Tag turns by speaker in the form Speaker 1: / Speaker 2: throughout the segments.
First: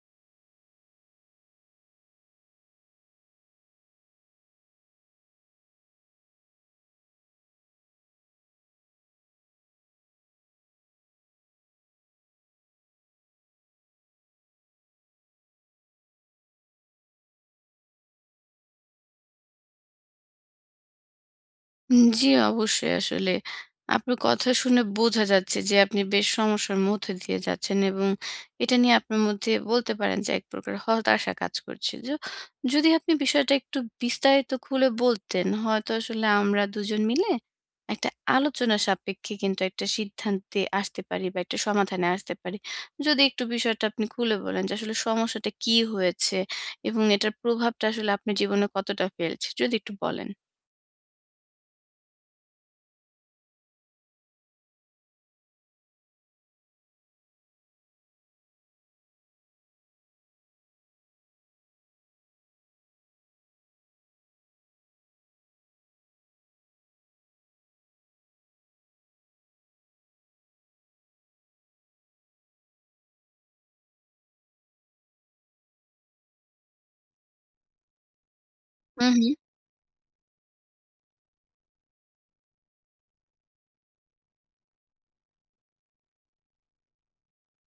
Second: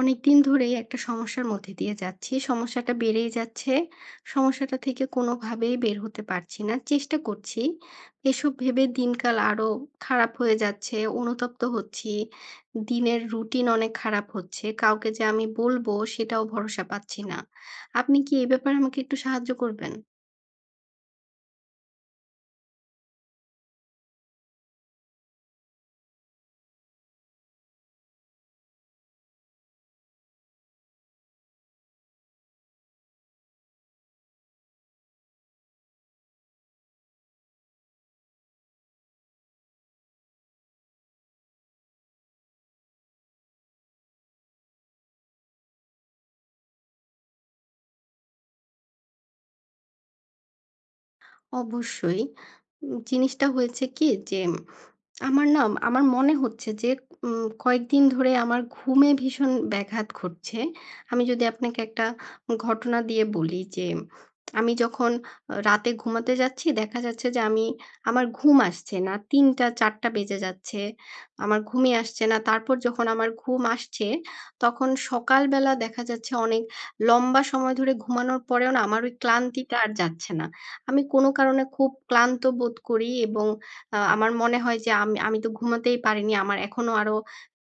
Speaker 1: অনেকদিন ধরেই একটা সমস্যার মধ্যে দিয়ে যাচ্ছি। সমস্যাটা বেড়েই যাচ্ছে। সমস্যাটা থেকে কোনোভাবেই বের হতে পারছি না। চেষ্টা করছি। এসব ভেবে দিনকাল আরো খারাপ হয়ে যাচ্ছে। অনুতপ্ত হচ্ছি। দিনের রুটিন অনেক খারাপ হচ্ছে। কাউকে যে আমি বলবো সেটাও ভরসা পাচ্ছি না। আপনি কি এই ব্যাপারে আমাকে একটু সাহায্য করবেন?
Speaker 2: জি, অবশ্যই আসলে আপনার কথা শুনে বোঝা যাচ্ছে যে আপনি বেশ সমস্যার মধ্যে দিয়ে যাচ্ছেন এবং এটা নিয়ে আপনার মধ্যে বলতে পারেন যে এক প্রকার হতাশা কাজ করছে। যদি আপনি বিষয়টা একটু বিস্তারিত খুলে বলতেন, হয়তো আসলে আমরা দুজন মিলে একটা আলোচনা সাপেক্ষে কিন্তু একটা সিদ্ধান্তে আসতে পারি বা একটা সমাধানে আসতে পারি। যদি একটু বিষয়টা আপনি খুলে বলেন যে আসলে সমস্যাটা কি হয়েছে এবং এটার প্রভাবটা আসলে আপনার জীবনে কতটা ফেলছে? যদি একটু বলেন।
Speaker 1: অবশ্যই। জিনিসটা হয়েছে কি যে আমার না আমার মনে হচ্ছে যে কয়েকদিন ধরে আমার ঘুমে ভীষণ ব্যাঘাত ঘটছে। আমি যদি আপনাকে একটা ঘটনা দিয়ে বলি যে, আমি যখন রাতে ঘুমাতে যাচ্ছি, দেখা যাচ্ছে যে আমার ঘুম আসছে না। ৩ঃ০০-৪ঃ০০ বেজে যাচ্ছে। আমার ঘুমই আসছে না। তারপর যখন আমার ঘুম আসছে, তখন সকালবেলা দেখা যাচ্ছে অনেক লম্বা সময় ধরে ঘুমানোর পরেও না আমার ওই
Speaker 2: হুম, হুম।
Speaker 1: ক্লান্তিটা আর যাচ্ছে না। আমি কোনো কারণে খুব ক্লান্ত বোধ করি এবং আমার মনে হয় যে আমি আমি তো ঘুমাতেই পারিনি। আমার এখনো আরো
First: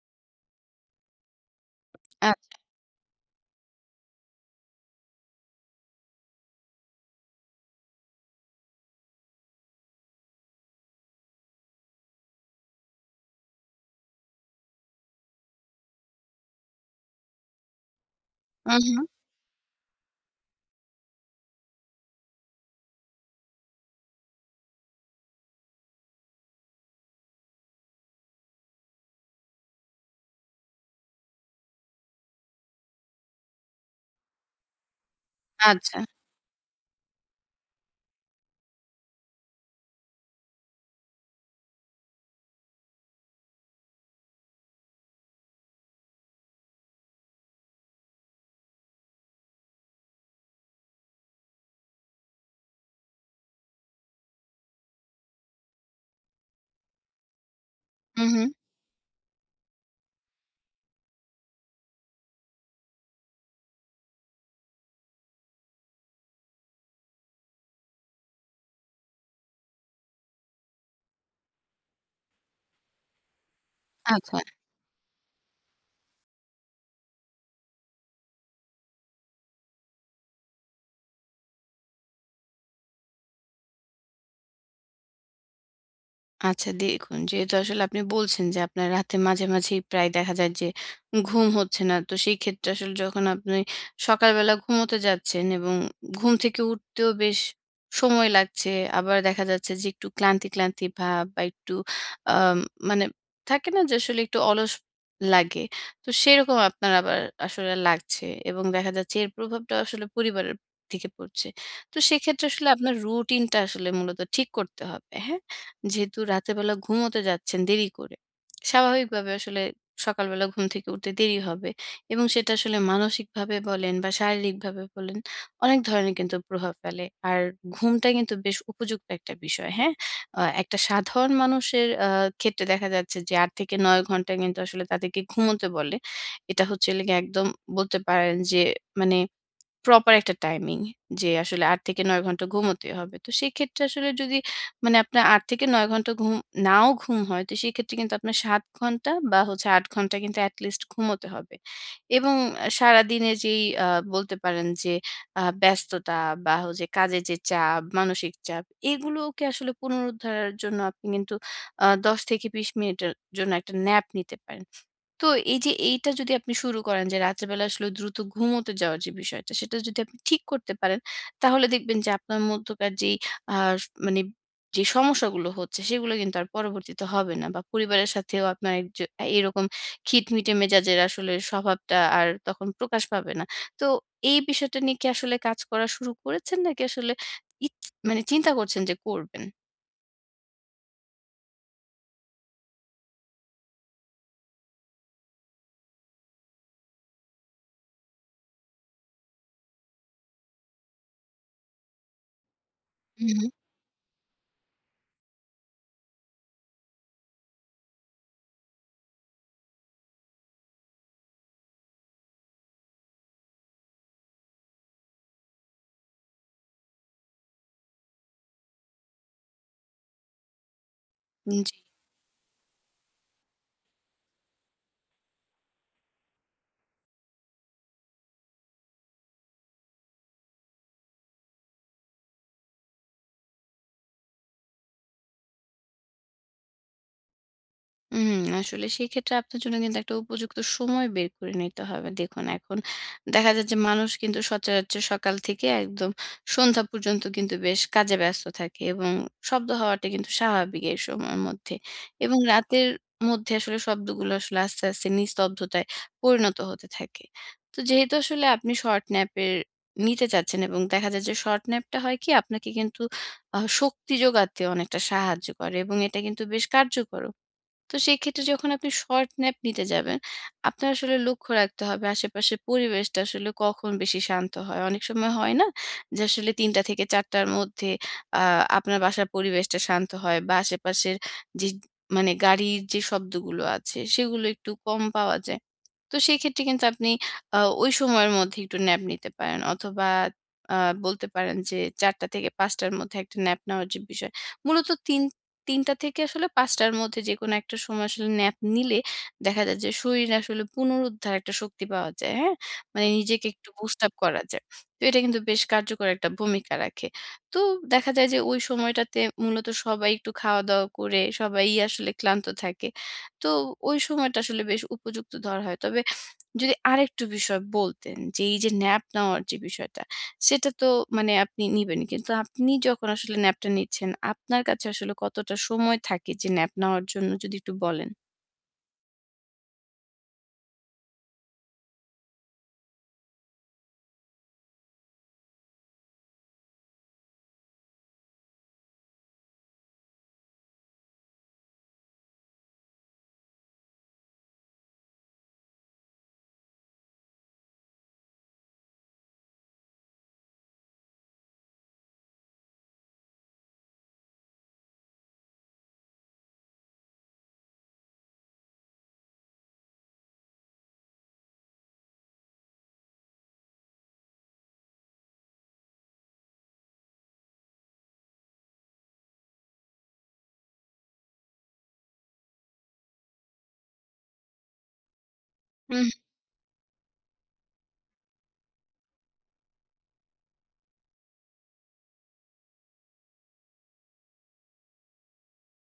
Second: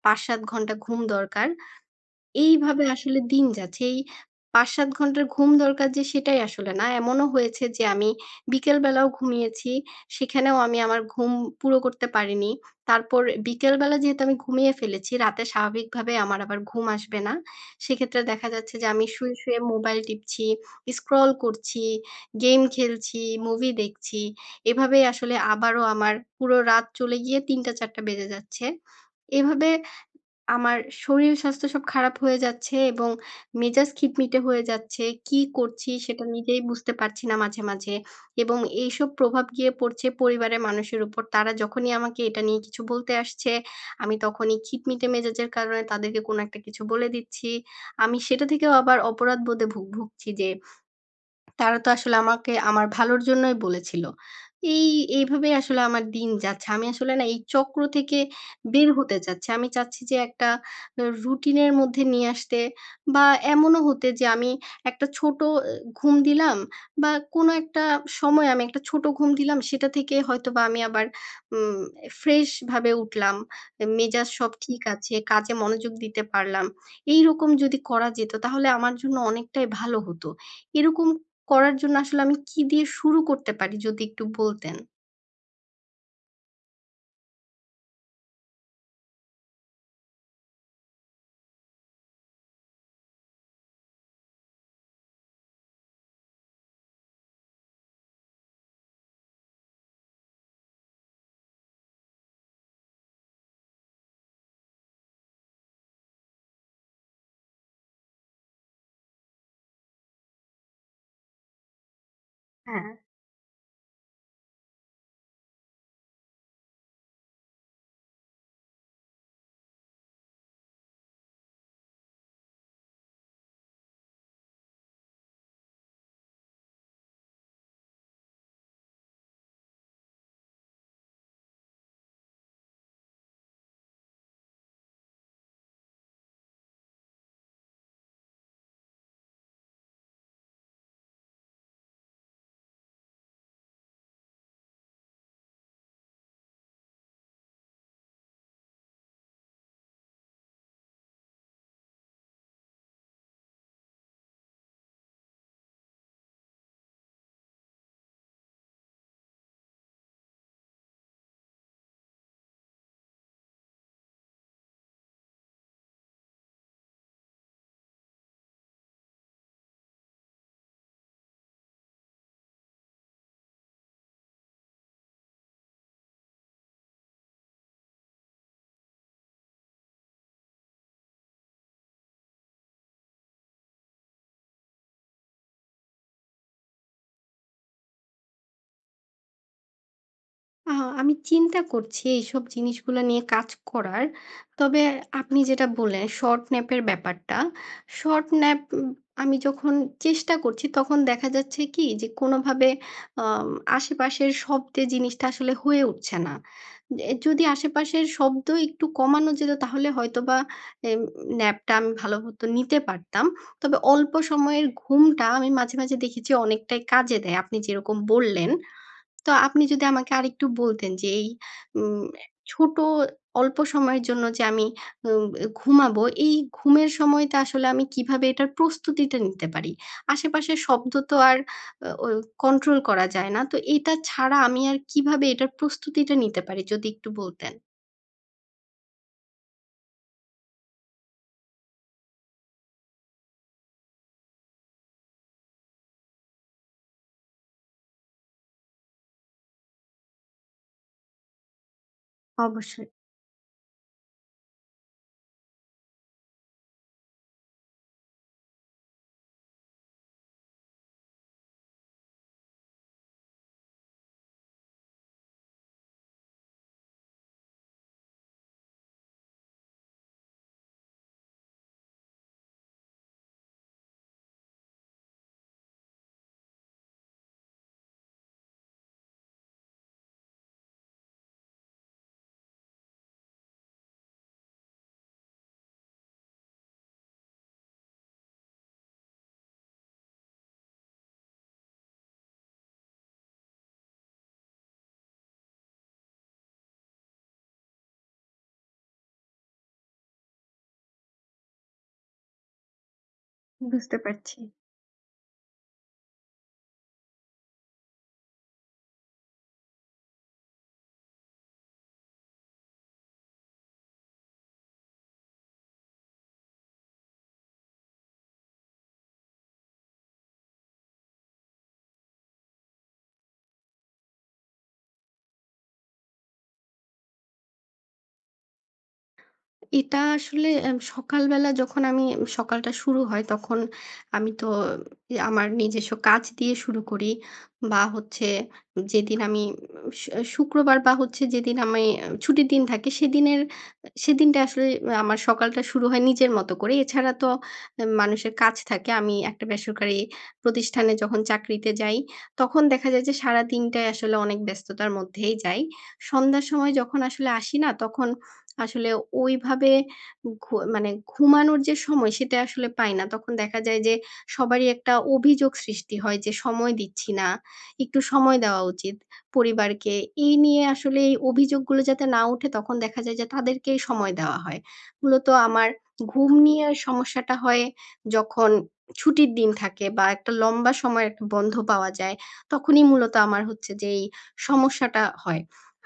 Speaker 1: ৫-৭ ঘন্টা ঘুম দরকার। এইভাবে আসলে দিন যাচ্ছে। এই ৫-৭ ঘন্টার ঘুম দরকার, যে সেটাই আসলে না। এমনও হয়েছে যে আমি বিকেল বেলাও ঘুমিয়েছি। সেখানেও আমি আমার ঘুম পুরো করতে পারিনি। তারপর বিকেল বেলা যেহেতু আমি ঘুমিয়ে ফেলেছি, রাতে স্বাভাবিকভাবে আমার আবার ঘুম আসবে না। সেক্ষেত্রে দেখা
Speaker 2: হু,
Speaker 1: যাচ্ছে যে
Speaker 2: হু।
Speaker 1: আমি শুয়ে, শুয়ে মোবাইল টিপছি, স্ক্রল করছি, গেম খেলছি, মুভি দেখছি। এভাবেই আসলে আবারও আমার পুরো রাত চলে গিয়ে ৩টা ৪টা বেজে যাচ্ছে। এভাবে আমার শরীর স্বাস্থ্য সব খারাপ হয়ে যাচ্ছে এবং মেজাজ খিটমিটে হয়ে যাচ্ছে। কি করছি
Speaker 2: আচ্ছা।
Speaker 1: সেটা নিজেই বুঝতে পারছি না মাঝে, মাঝে। এবং এইসব প্রভাব গিয়ে পড়ছে পরিবারের মানুষের উপর। তারা যখনই আমাকে এটা নিয়ে কিছু বলতে আসছে, আমি তখনই খিটমিটে মেজাজের কারণে তাদেরকে কোনো একটা কিছু বলে দিচ্ছি। আমি সেটা থেকেও আবার অপরাধবোধে ভুগছি যে তারা তো আসলে আমাকে আমার ভালোর জন্যই বলেছিল। এই এইভাবেই আসলে আমার দিন যাচ্ছে। আমি আসলে না এই চক্র থেকে
Speaker 2: হু, হু।
Speaker 1: বের হতে চাচ্ছি। আমি চাচ্ছি যে একটা রুটিনের মধ্যে নিয়ে আসতে, বা এমনও হতে যে আমি একটা ছোট এ ঘুম দিলাম, বা কোনো একটা সময় আমি একটা ছোট ঘুম দিলাম সেটা থেকে হয়তোবা আমি আবার উম ফ্রেশ ভাবে উঠলাম। মেজাজ
Speaker 2: আচ্ছা।
Speaker 1: সব ঠিক আছে, কাজে মনোযোগ দিতে পারলাম। এইরকম যদি করা যেত তাহলে আমার জন্য অনেকটাই ভালো হতো। এরকম করার জন্য আসলে আমি কি দিয়ে শুরু করতে পারি, যদি একটু বলতেন?
Speaker 2: আচ্ছা, দেখুন যেহেতু আসলে আপনি বলছেন যে আপনার রাতে মাঝে মাঝেই প্রায় দেখা যায় যে ঘুম হচ্ছে না, তো সেই ক্ষেত্রে আসলে যখন আপনি সকালবেলা ঘুমোতে যাচ্ছেন এবং ঘুম থেকে উঠতেও বেশ সময় লাগছে, আবার দেখা যাচ্ছে যে একটু ক্লান্তি ক্লান্তি ভাব বা একটু আহ মানে থাকে না যে আসলে একটু অলস লাগে, তো সেরকম আপনার আবার আসলে লাগছে এবং দেখা যাচ্ছে এর প্রভাবটা আসলে পরিবারের থেকে পড়ছে। তো সেক্ষেত্রে আসলে
Speaker 1: হ্যাঁ,
Speaker 2: আপনার রুটিনটা আসলে মূলত ঠিক করতে হবে, হ্যাঁ? যেহেতু রাতের বেলা ঘুমোতে যাচ্ছেন দেরি করে, স্বাভাবিকভাবে আসলে সকালবেলা ঘুম থেকে উঠতে দেরি হবে এবং সেটা আসলে মানসিকভাবে বলেন বা শারীরিকভাবে বলেন, অনেক ধরনের কিন্তু প্রভাব ফেলে। আর ঘুমটা কিন্তু বেশ উপযুক্ত একটা বিষয়, হ্যাঁ? একটা সাধারণ মানুষের ক্ষেত্রে দেখা যাচ্ছে যে ৮ থেকে ৯ ঘন্টা কিন্তু আসলে তাদেরকে ঘুমোতে বলে। এটা হচ্ছে হলো গিয়ে একদম বলতে পারেন যে মানে প্রপার একটা টাইমিং যে আসলে ৮ থেকে ৯ ঘন্টা ঘুমোতে হবে। তো সেক্ষেত্রে আসলে যদি মানে আপনার ৮ থেকে ৯ ঘন্টা ঘুম নাও ঘুম হয়, তো সেক্ষেত্রে কিন্তু আপনার ৭ ঘন্টা বা হচ্ছে ৮ ঘন্টা কিন্তু এটি লিস্ট ঘুমোতে হবে। এবং সারাদিনের যেই বলতে পারেন যে ব্যস্ততা বা হচ্ছে কাজের যে চাপ, মানসিক চাপ, এগুলোকে আসলে পুনরুদ্ধারের জন্য আপনি কিন্তু ১০ থেকে ২০ মিনিটের জন্য একটা ন্যাপ নিতে পারেন। তো এই যে এইটা যদি আপনি শুরু করেন যে রাতের বেলা আসলে দ্রুত ঘুমোতে যাওয়ার যে বিষয়টা সেটা যদি আপনি ঠিক করতে পারেন, তাহলে দেখবেন যে আপনার মধ্যকার যেই আহ, মানে যে সমস্যাগুলো হচ্ছে সেগুলো কিন্তু আর পরবর্তীতে হবে না, বা পরিবারের সাথেও আপনার এক এরকম খিটমিটে মেজাজের আসলে স্বভাবটা আর তখন প্রকাশ পাবে না। তো এই বিষয়টা নিয়ে কি আসলে কাজ করা শুরু করেছেন নাকি আসলে মানে চিন্তা করছেন যে করবেন?
Speaker 1: আ আমি চিন্তা করছি এইসব জিনিসগুলা নিয়ে কাজ করার। তবে আপনি যেটা বললেন, শর্ট ন্যাপের ব্যাপারটা, শর্ট ন্যাপ, আমি যখন চেষ্টা করছি তখন দেখা যাচ্ছে কি যে কোনোভাবে
Speaker 2: হুম।
Speaker 1: আম আশেপাশের শব্দে জিনিসটা আসলে হয়ে উঠছে না। যদি আশেপাশের শব্দ একটু কমানো যেত তাহলে হয়তোবা এম ন্যাপটা আমি ভালো মতো নিতে পারতাম। তবে অল্প সময়ের ঘুমটা আমি মাঝে, মাঝে দেখেছি অনেকটাই কাজে দেয়। আপনি যেরকম বললেন। তো আপনি যদি আমাকে আরেকটু বলতেন যে এই
Speaker 2: হুম।
Speaker 1: উম ছোট অল্প সময়ের জন্য যে আমি উম ঘুমাবো, এই ঘুমের সময়টা আসলে আমি কিভাবে এটার প্রস্তুতিটা নিতে পারি? আশেপাশের শব্দ তো আর আ ও কন্ট্রোল করা যায় না। তো এটা ছাড়া আমি আর কিভাবে এটার প্রস্তুতিটা নিতে পারি? যদি একটু বলতেন।
Speaker 2: হুম, আসলে সেক্ষেত্রে আপনার জন্য কিন্তু একটা উপযুক্ত সময় বের করে নিতে হবে। দেখুন, এখন দেখা যায় যে মানুষ কিন্তু সচরাচর সকাল থেকে একদম সন্ধ্যা পর্যন্ত কিন্তু বেশ কাজে ব্যস্ত থাকে এবং শব্দ হওয়াটা কিন্তু স্বাভাবিক এই সময়ের মধ্যে। এবং রাতের
Speaker 1: অবশ্যই,
Speaker 2: মধ্যে আসলে শব্দগুলো আসলে আস্তে, আস্তে নিস্তব্ধতায় পরিণত হতে থাকে। তো যেহেতু আসলে আপনি শর্ট ন্যাপের নিতে চাচ্ছেন এবং দেখা যায় যে শর্ট ন্যাপটা হয় কি আপনাকে কিন্তু শক্তি যোগাতে অনেকটা সাহায্য করে এবং এটা কিন্তু বেশ কার্যকরও। তো সেক্ষেত্রে যখন আপনি শর্ট ন্যাপ নিতে যাবেন, আপনার আসলে লক্ষ্য রাখতে হবে আশেপাশের পরিবেশটা আসলে কখন বেশি শান্ত হয়। অনেক সময় হয় না? যে আসলে ৩টা থেকে ৪টা র মধ্যে আ আপনার বাসার পরিবেশটা শান্ত হয় বা আশেপাশের যে মানে গাড়ির যে শব্দগুলো আছে সেগুলো একটু কম পাওয়া যায়। তো সেক্ষেত্রে কিন্তু আপনি আ ওই সময়ের মধ্যে একটু ন্যাপ নিতে পারেন। অথবা আ বলতে পারেন যে ৪টা থেকে ৫টা র মধ্যে একটা ন্যাপ নেওয়ার যে বিষয়। মূলত ৩ টা থেকে আসলে ৫টা র মধ্যে যেকোনো একটা সময় আসলে ন্যাপ নিলে দেখা যায় যে শরীর আসলে পুনরুদ্ধার একটা শক্তি পাওয়া যায়, হ্যাঁ? মানে নিজেকে একটু
Speaker 1: বুঝতে
Speaker 2: বুস্ট আপ
Speaker 1: পারছি।
Speaker 2: করা যায়। তো এটা কিন্তু বেশ কার্যকর একটা ভূমিকা রাখে। তো দেখা যায় যে ওই সময়টাতে মূলত সবাই একটু খাওয়া-দাওয়া করে সবাই আসলে ক্লান্ত থাকে। তো ওই সময়টা আসলে বেশ উপযুক্ত ধরা হয়। তবে যদি আরেকটু বিষয় বলতেন যে এই যে ন্যাপ নেওয়ার যে বিষয়টা সেটা তো মানে আপনি নিবেন, কিন্তু আপনি যখন আসলে ন্যাপটা নিচ্ছেন আপনার কাছে আসলে কতটা সময় থাকে যে ন্যাপ নেওয়ার জন্য, যদি একটু বলেন।
Speaker 1: এটা আসলে সকালবেলা যখন আমি সকালটা শুরু হয় তখন আমি তো আমার নিজস্ব কাজ দিয়ে শুরু করি, বা হচ্ছে যেদিন আমি শ শুক্রবার বা হচ্ছে যেদিন আমি ছুটির দিন থাকে সেদিনের সেদিনটা আসলে আমার সকালটা শুরু হয় নিজের মতো করে। এছাড়া তো মানুষের কাজ থাকে। আমি একটা বেসরকারি প্রতিষ্ঠানে যখন চাকরিতে যাই তখন দেখা যায় যে সারাদিনটাই আসলে অনেক ব্যস্ততার মধ্যেই যাই। সন্ধ্যার সময় যখন আসলে আসি না তখন আসলে ওইভাবে মানে ঘুমানোর যে সময়, সেটা আসলে পাই না। তখন দেখা যায় যে সবারই একটা অভিযোগ সৃষ্টি হয় যে সময় দিচ্ছি না। একটু সময় দেওয়া উচিত পরিবারকে। এই নিয়ে আসলে এই অভিযোগগুলো যাতে না উঠে, তখন দেখা যায় যে তাদেরকেই সময় দেওয়া হয়। মূলত আমার
Speaker 2: হুম।
Speaker 1: ঘুম নিয়ে সমস্যাটা হয় যখন ছুটির দিন থাকে, বা একটা লম্বা সময়ের একটা বন্ধ পাওয়া যায়। তখনই মূলত আমার হচ্ছে যে এই সমস্যাটা হয়।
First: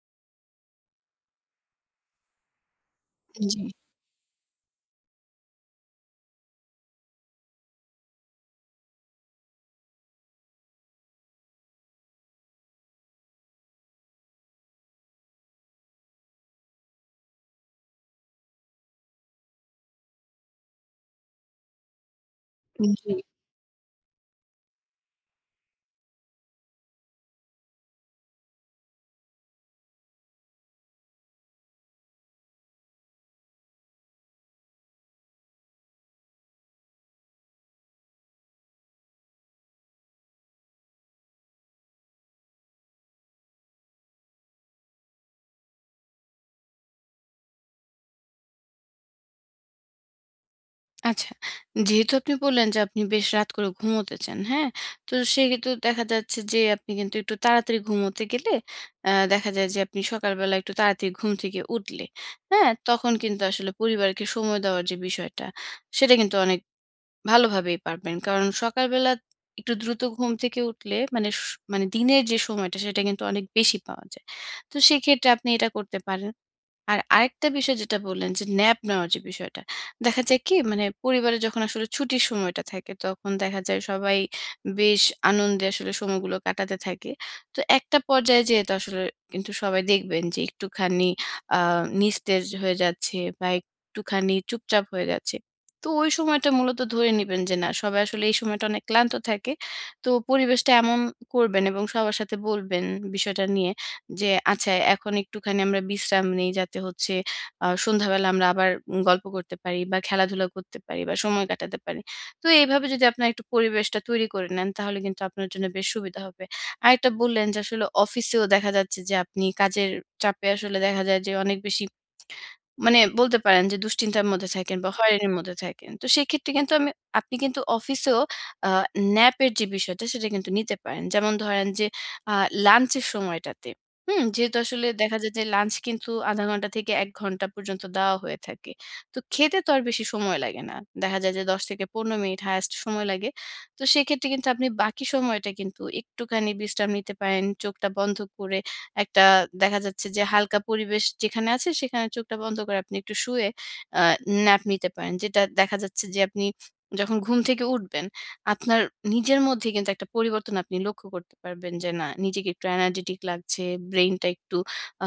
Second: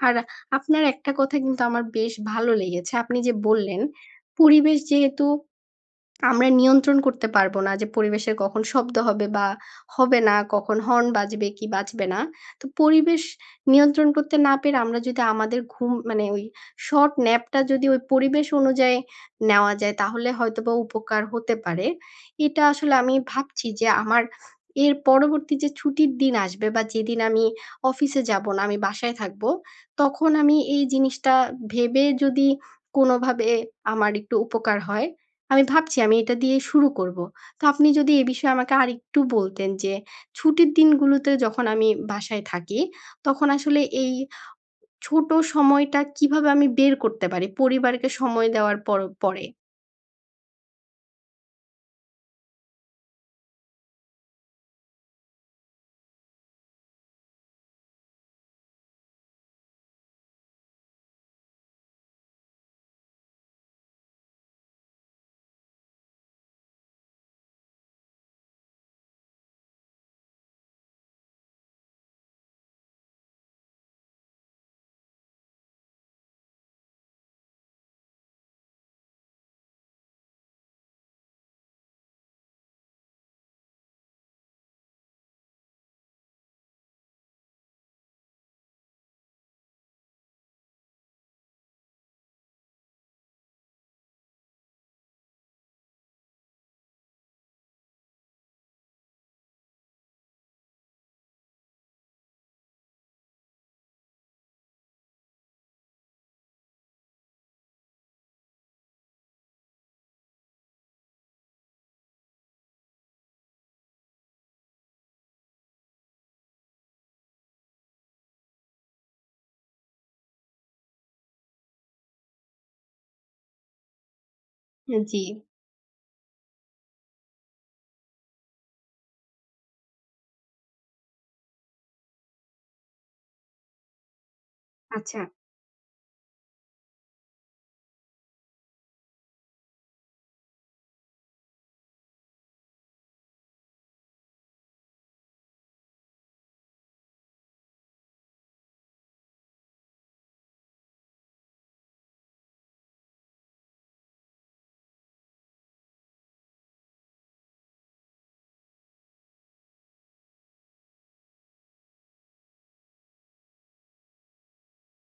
Speaker 1: আর আপনার একটা কথা কিন্তু আমার বেশ ভালো লেগেছে। আপনি যে
Speaker 2: জি।
Speaker 1: বললেন, পরিবেশ যেহেতু আমরা নিয়ন্ত্রণ করতে পারব না, যে পরিবেশের কখন শব্দ হবে বা হবে না, কখন হর্ন বাজবে কি বাজবে না। তো পরিবেশ নিয়ন্ত্রণ করতে না পেরে আমরা যদি আমাদের ঘুম মানে ওই শর্ট ন্যাপটা যদি ওই পরিবেশ অনুযায়ী নেওয়া যায় তাহলে হয়তোবা উপকার হতে পারে। এটা আসলে
Speaker 2: জি।
Speaker 1: আমি ভাবছি যে আমার এর পরবর্তী যে ছুটির দিন আসবে, বা যেদিন আমি অফিসে যাব না, আমি বাসায় থাকব। তখন আমি এই জিনিসটা ভেবে যদি কোনোভাবে আমার একটু উপকার হয়, আমি ভাবছি আমি এটা দিয়ে শুরু করব। তো আপনি যদি এ বিষয়ে আমাকে আরেকটু বলতেন যে, ছুটির দিনগুলোতে যখন আমি বাসায় থাকি, তখন আসলে এই ছোট সময়টা কিভাবে আমি বের করতে পারি পরিবারকে সময় দেওয়ার পর পরে?
Speaker 2: আচ্ছা, যেহেতু আপনি বললেন যে আপনি বেশ রাত করে ঘুমোতে চান, হ্যাঁ, তো সেহেতু দেখা যাচ্ছে যে আপনি কিন্তু একটু তাড়াতাড়ি ঘুমোতে গেলে, আহ, দেখা যায় যে আপনি সকালবেলা একটু তাড়াতাড়ি ঘুম থেকে উঠলে, হ্যাঁ, তখন কিন্তু আসলে পরিবারকে সময় দেওয়ার যে বিষয়টা সেটা কিন্তু অনেক ভালোভাবেই পারবেন। কারণ সকালবেলা একটু দ্রুত ঘুম থেকে উঠলে মানে দিনের যে সময়টা সেটা কিন্তু অনেক বেশি পাওয়া যায়। তো সেক্ষেত্রে আপনি এটা করতে পারেন। আর আরেকটা বিষয় যেটা বললেন যে ন্যাপ নেওয়ার যে বিষয়টা। দেখা যায় কি, মানে পরিবারে যখন আসলে ছুটির সময়টা থাকে তখন দেখা যায় সবাই বেশ আনন্দে আসলে সময়গুলো কাটাতে থাকে। তো একটা পর্যায়ে যেয়ে তো আসলে কিন্তু সবাই দেখবেন যে একটুখানি আ নিস্তেজ হয়ে যাচ্ছে বা একটুখানি চুপচাপ হয়ে যাচ্ছে। তো ওই সময়টা মূলত ধরে নিবেন যে না, সবাই আসলে এই সময়টা অনেক ক্লান্ত থাকে। তো পরিবেশটা এমন করবেন এবং সবার সাথে বলবেন বিষয়টা নিয়ে যে আচ্ছা, এখন একটুখানি আমরা বিশ্রাম নেই যাতে হচ্ছে সন্ধ্যাবেলা আমরা আবার গল্প করতে পারি বা খেলাধুলা করতে পারি বা সময় কাটাতে পারি। তো এইভাবে যদি আপনারা একটু পরিবেশটা তৈরি করে নেন তাহলে কিন্তু আপনার জন্য বেশ সুবিধা হবে। আরেকটা বললেন যে আসলে অফিসেও দেখা যাচ্ছে যে আপনি কাজের চাপে আসলে দেখা যায় যে অনেক বেশি মানে বলতে পারেন যে দুশ্চিন্তার মধ্যে থাকেন বা
Speaker 1: জি।
Speaker 2: হয়রানির মধ্যে থাকেন। তো সেক্ষেত্রে কিন্তু আমি আপনি কিন্তু অফিসেও আ ন্যাপের যে বিষয়টা সেটা কিন্তু নিতে পারেন। যেমন ধরেন যে আ লাঞ্চের সময়টাতে, হুম? যেহেতু আসলে দেখা
Speaker 1: আচ্ছা।
Speaker 2: যায় যে লাঞ্চ কিন্তু ০.৫ ঘন্টা থেকে ১ ঘন্টা পর্যন্ত দেওয়া হয়ে থাকে। তো খেতে তো আর বেশি সময় লাগে না। দেখা যায় যে ১০ থেকে ১৫ মিনিট হাইয়েস্ট সময় লাগে। তো সেক্ষেত্রে কিন্তু আপনি বাকি সময়টা কিন্তু একটুখানি বিশ্রাম নিতে পারেন, চোখটা বন্ধ করে একটা দেখা যাচ্ছে যে হালকা পরিবেশ যেখানে আছে সেখানে চোখটা বন্ধ করে আপনি একটু শুয়ে আ ন্যাপ নিতে পারেন। যেটা দেখা যাচ্ছে যে আপনি যখন ঘুম থেকে উঠবেন, আপনার নিজের মধ্যে কিন্তু একটা পরিবর্তন আপনি লক্ষ্য করতে পারবেন যে না, নিজেকে একটু এনার্জেটিক লাগছে, ব্রেইনটা একটু আ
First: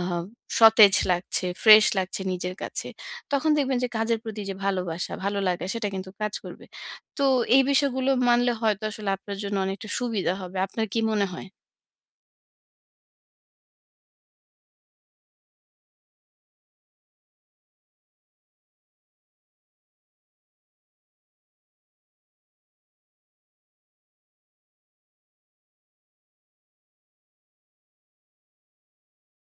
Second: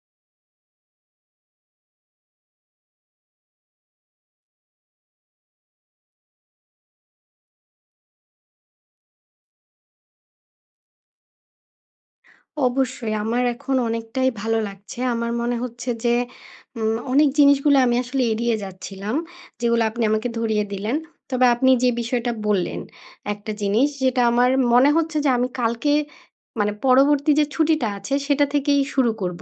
Speaker 2: সতেজ লাগছে, ফ্রেশ লাগছে নিজের কাছে। তখন দেখবেন যে কাজের প্রতি যে ভালোবাসা, ভালো লাগা সেটা কিন্তু কাজ করবে। তো এই বিষয়গুলো মানলে হয়তো আসলে আপনার জন্য অনেকটা সুবিধা হবে। আপনার কি মনে হয়?
Speaker 1: অবশ্যই আমার এখন অনেকটাই ভালো লাগছে। আমার মনে হচ্ছে যে অনেক জিনিসগুলো আমি আসলে এড়িয়ে যাচ্ছিলাম, যেগুলো আপনি আমাকে ধরিয়ে দিলেন। তবে আপনি যে বিষয়টা বললেন, একটা জিনিস যেটা আমার মনে হচ্ছে যে আমি কালকে মানে পরবর্তী যে ছুটিটা আছে সেটা থেকেই শুরু করব।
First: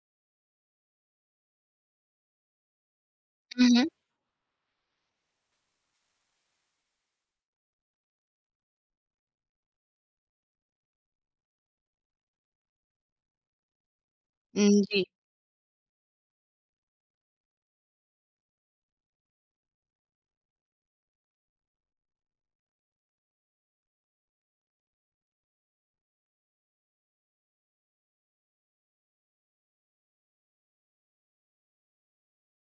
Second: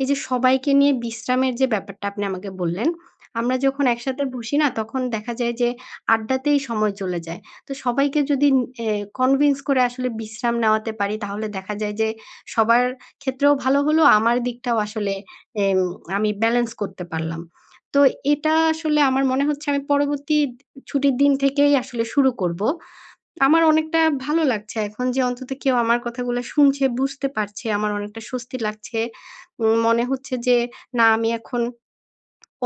Speaker 1: এই যে সবাইকে নিয়ে বিশ্রামের যে ব্যাপারটা আপনি আমাকে বললেন, আমরা
Speaker 2: হু, হু।
Speaker 1: যখন একসাথে বসি না তখন দেখা যায় যে আড্ডাতেই সময় চলে যায়। তো সবাইকে যদি এ কনভিন্স করে আসলে বিশ্রাম নেওয়াতে পারি তাহলে দেখা যায় যে সবার ক্ষেত্রেও ভালো হলো, আমার দিকটাও
Speaker 2: জি,
Speaker 1: আসলে এম আমি ব্যালেন্স করতে পারলাম। তো এটা আসলে আমার মনে হচ্ছে আমি পরবর্তী ছুটির দিন থেকেই আসলে শুরু করব। আমার অনেকটা ভালো লাগছে এখন, যে অন্তত কেউ আমার কথাগুলো শুনছে, বুঝতে পারছে। আমার অনেকটা স্বস্তি লাগছে। মনে হচ্ছে যে না আমি এখন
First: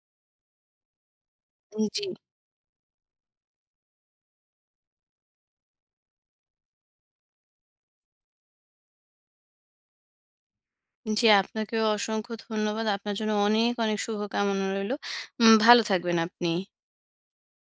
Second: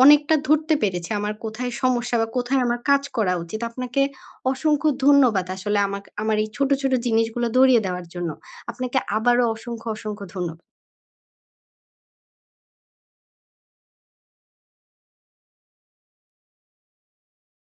Speaker 1: অনেকটা ধরতে পেরেছি আমার কোথায়
Speaker 2: জি।
Speaker 1: সমস্যা বা কোথায় আমার কাজ করা উচিত। আপনাকে অসংখ্য ধন্যবাদ আসলে আমার এই ছোট, ছোট জিনিসগুলো ধরিয়ে দেওয়ার জন্য। আপনাকে আবারও অসংখ্য, অসংখ্য
Speaker 2: জি, আপনাকেও অসংখ্য ধন্যবাদ। আপনার জন্য অনেক, অনেক শুভকামনা রইলো। ভালো থাকবেন আপনি।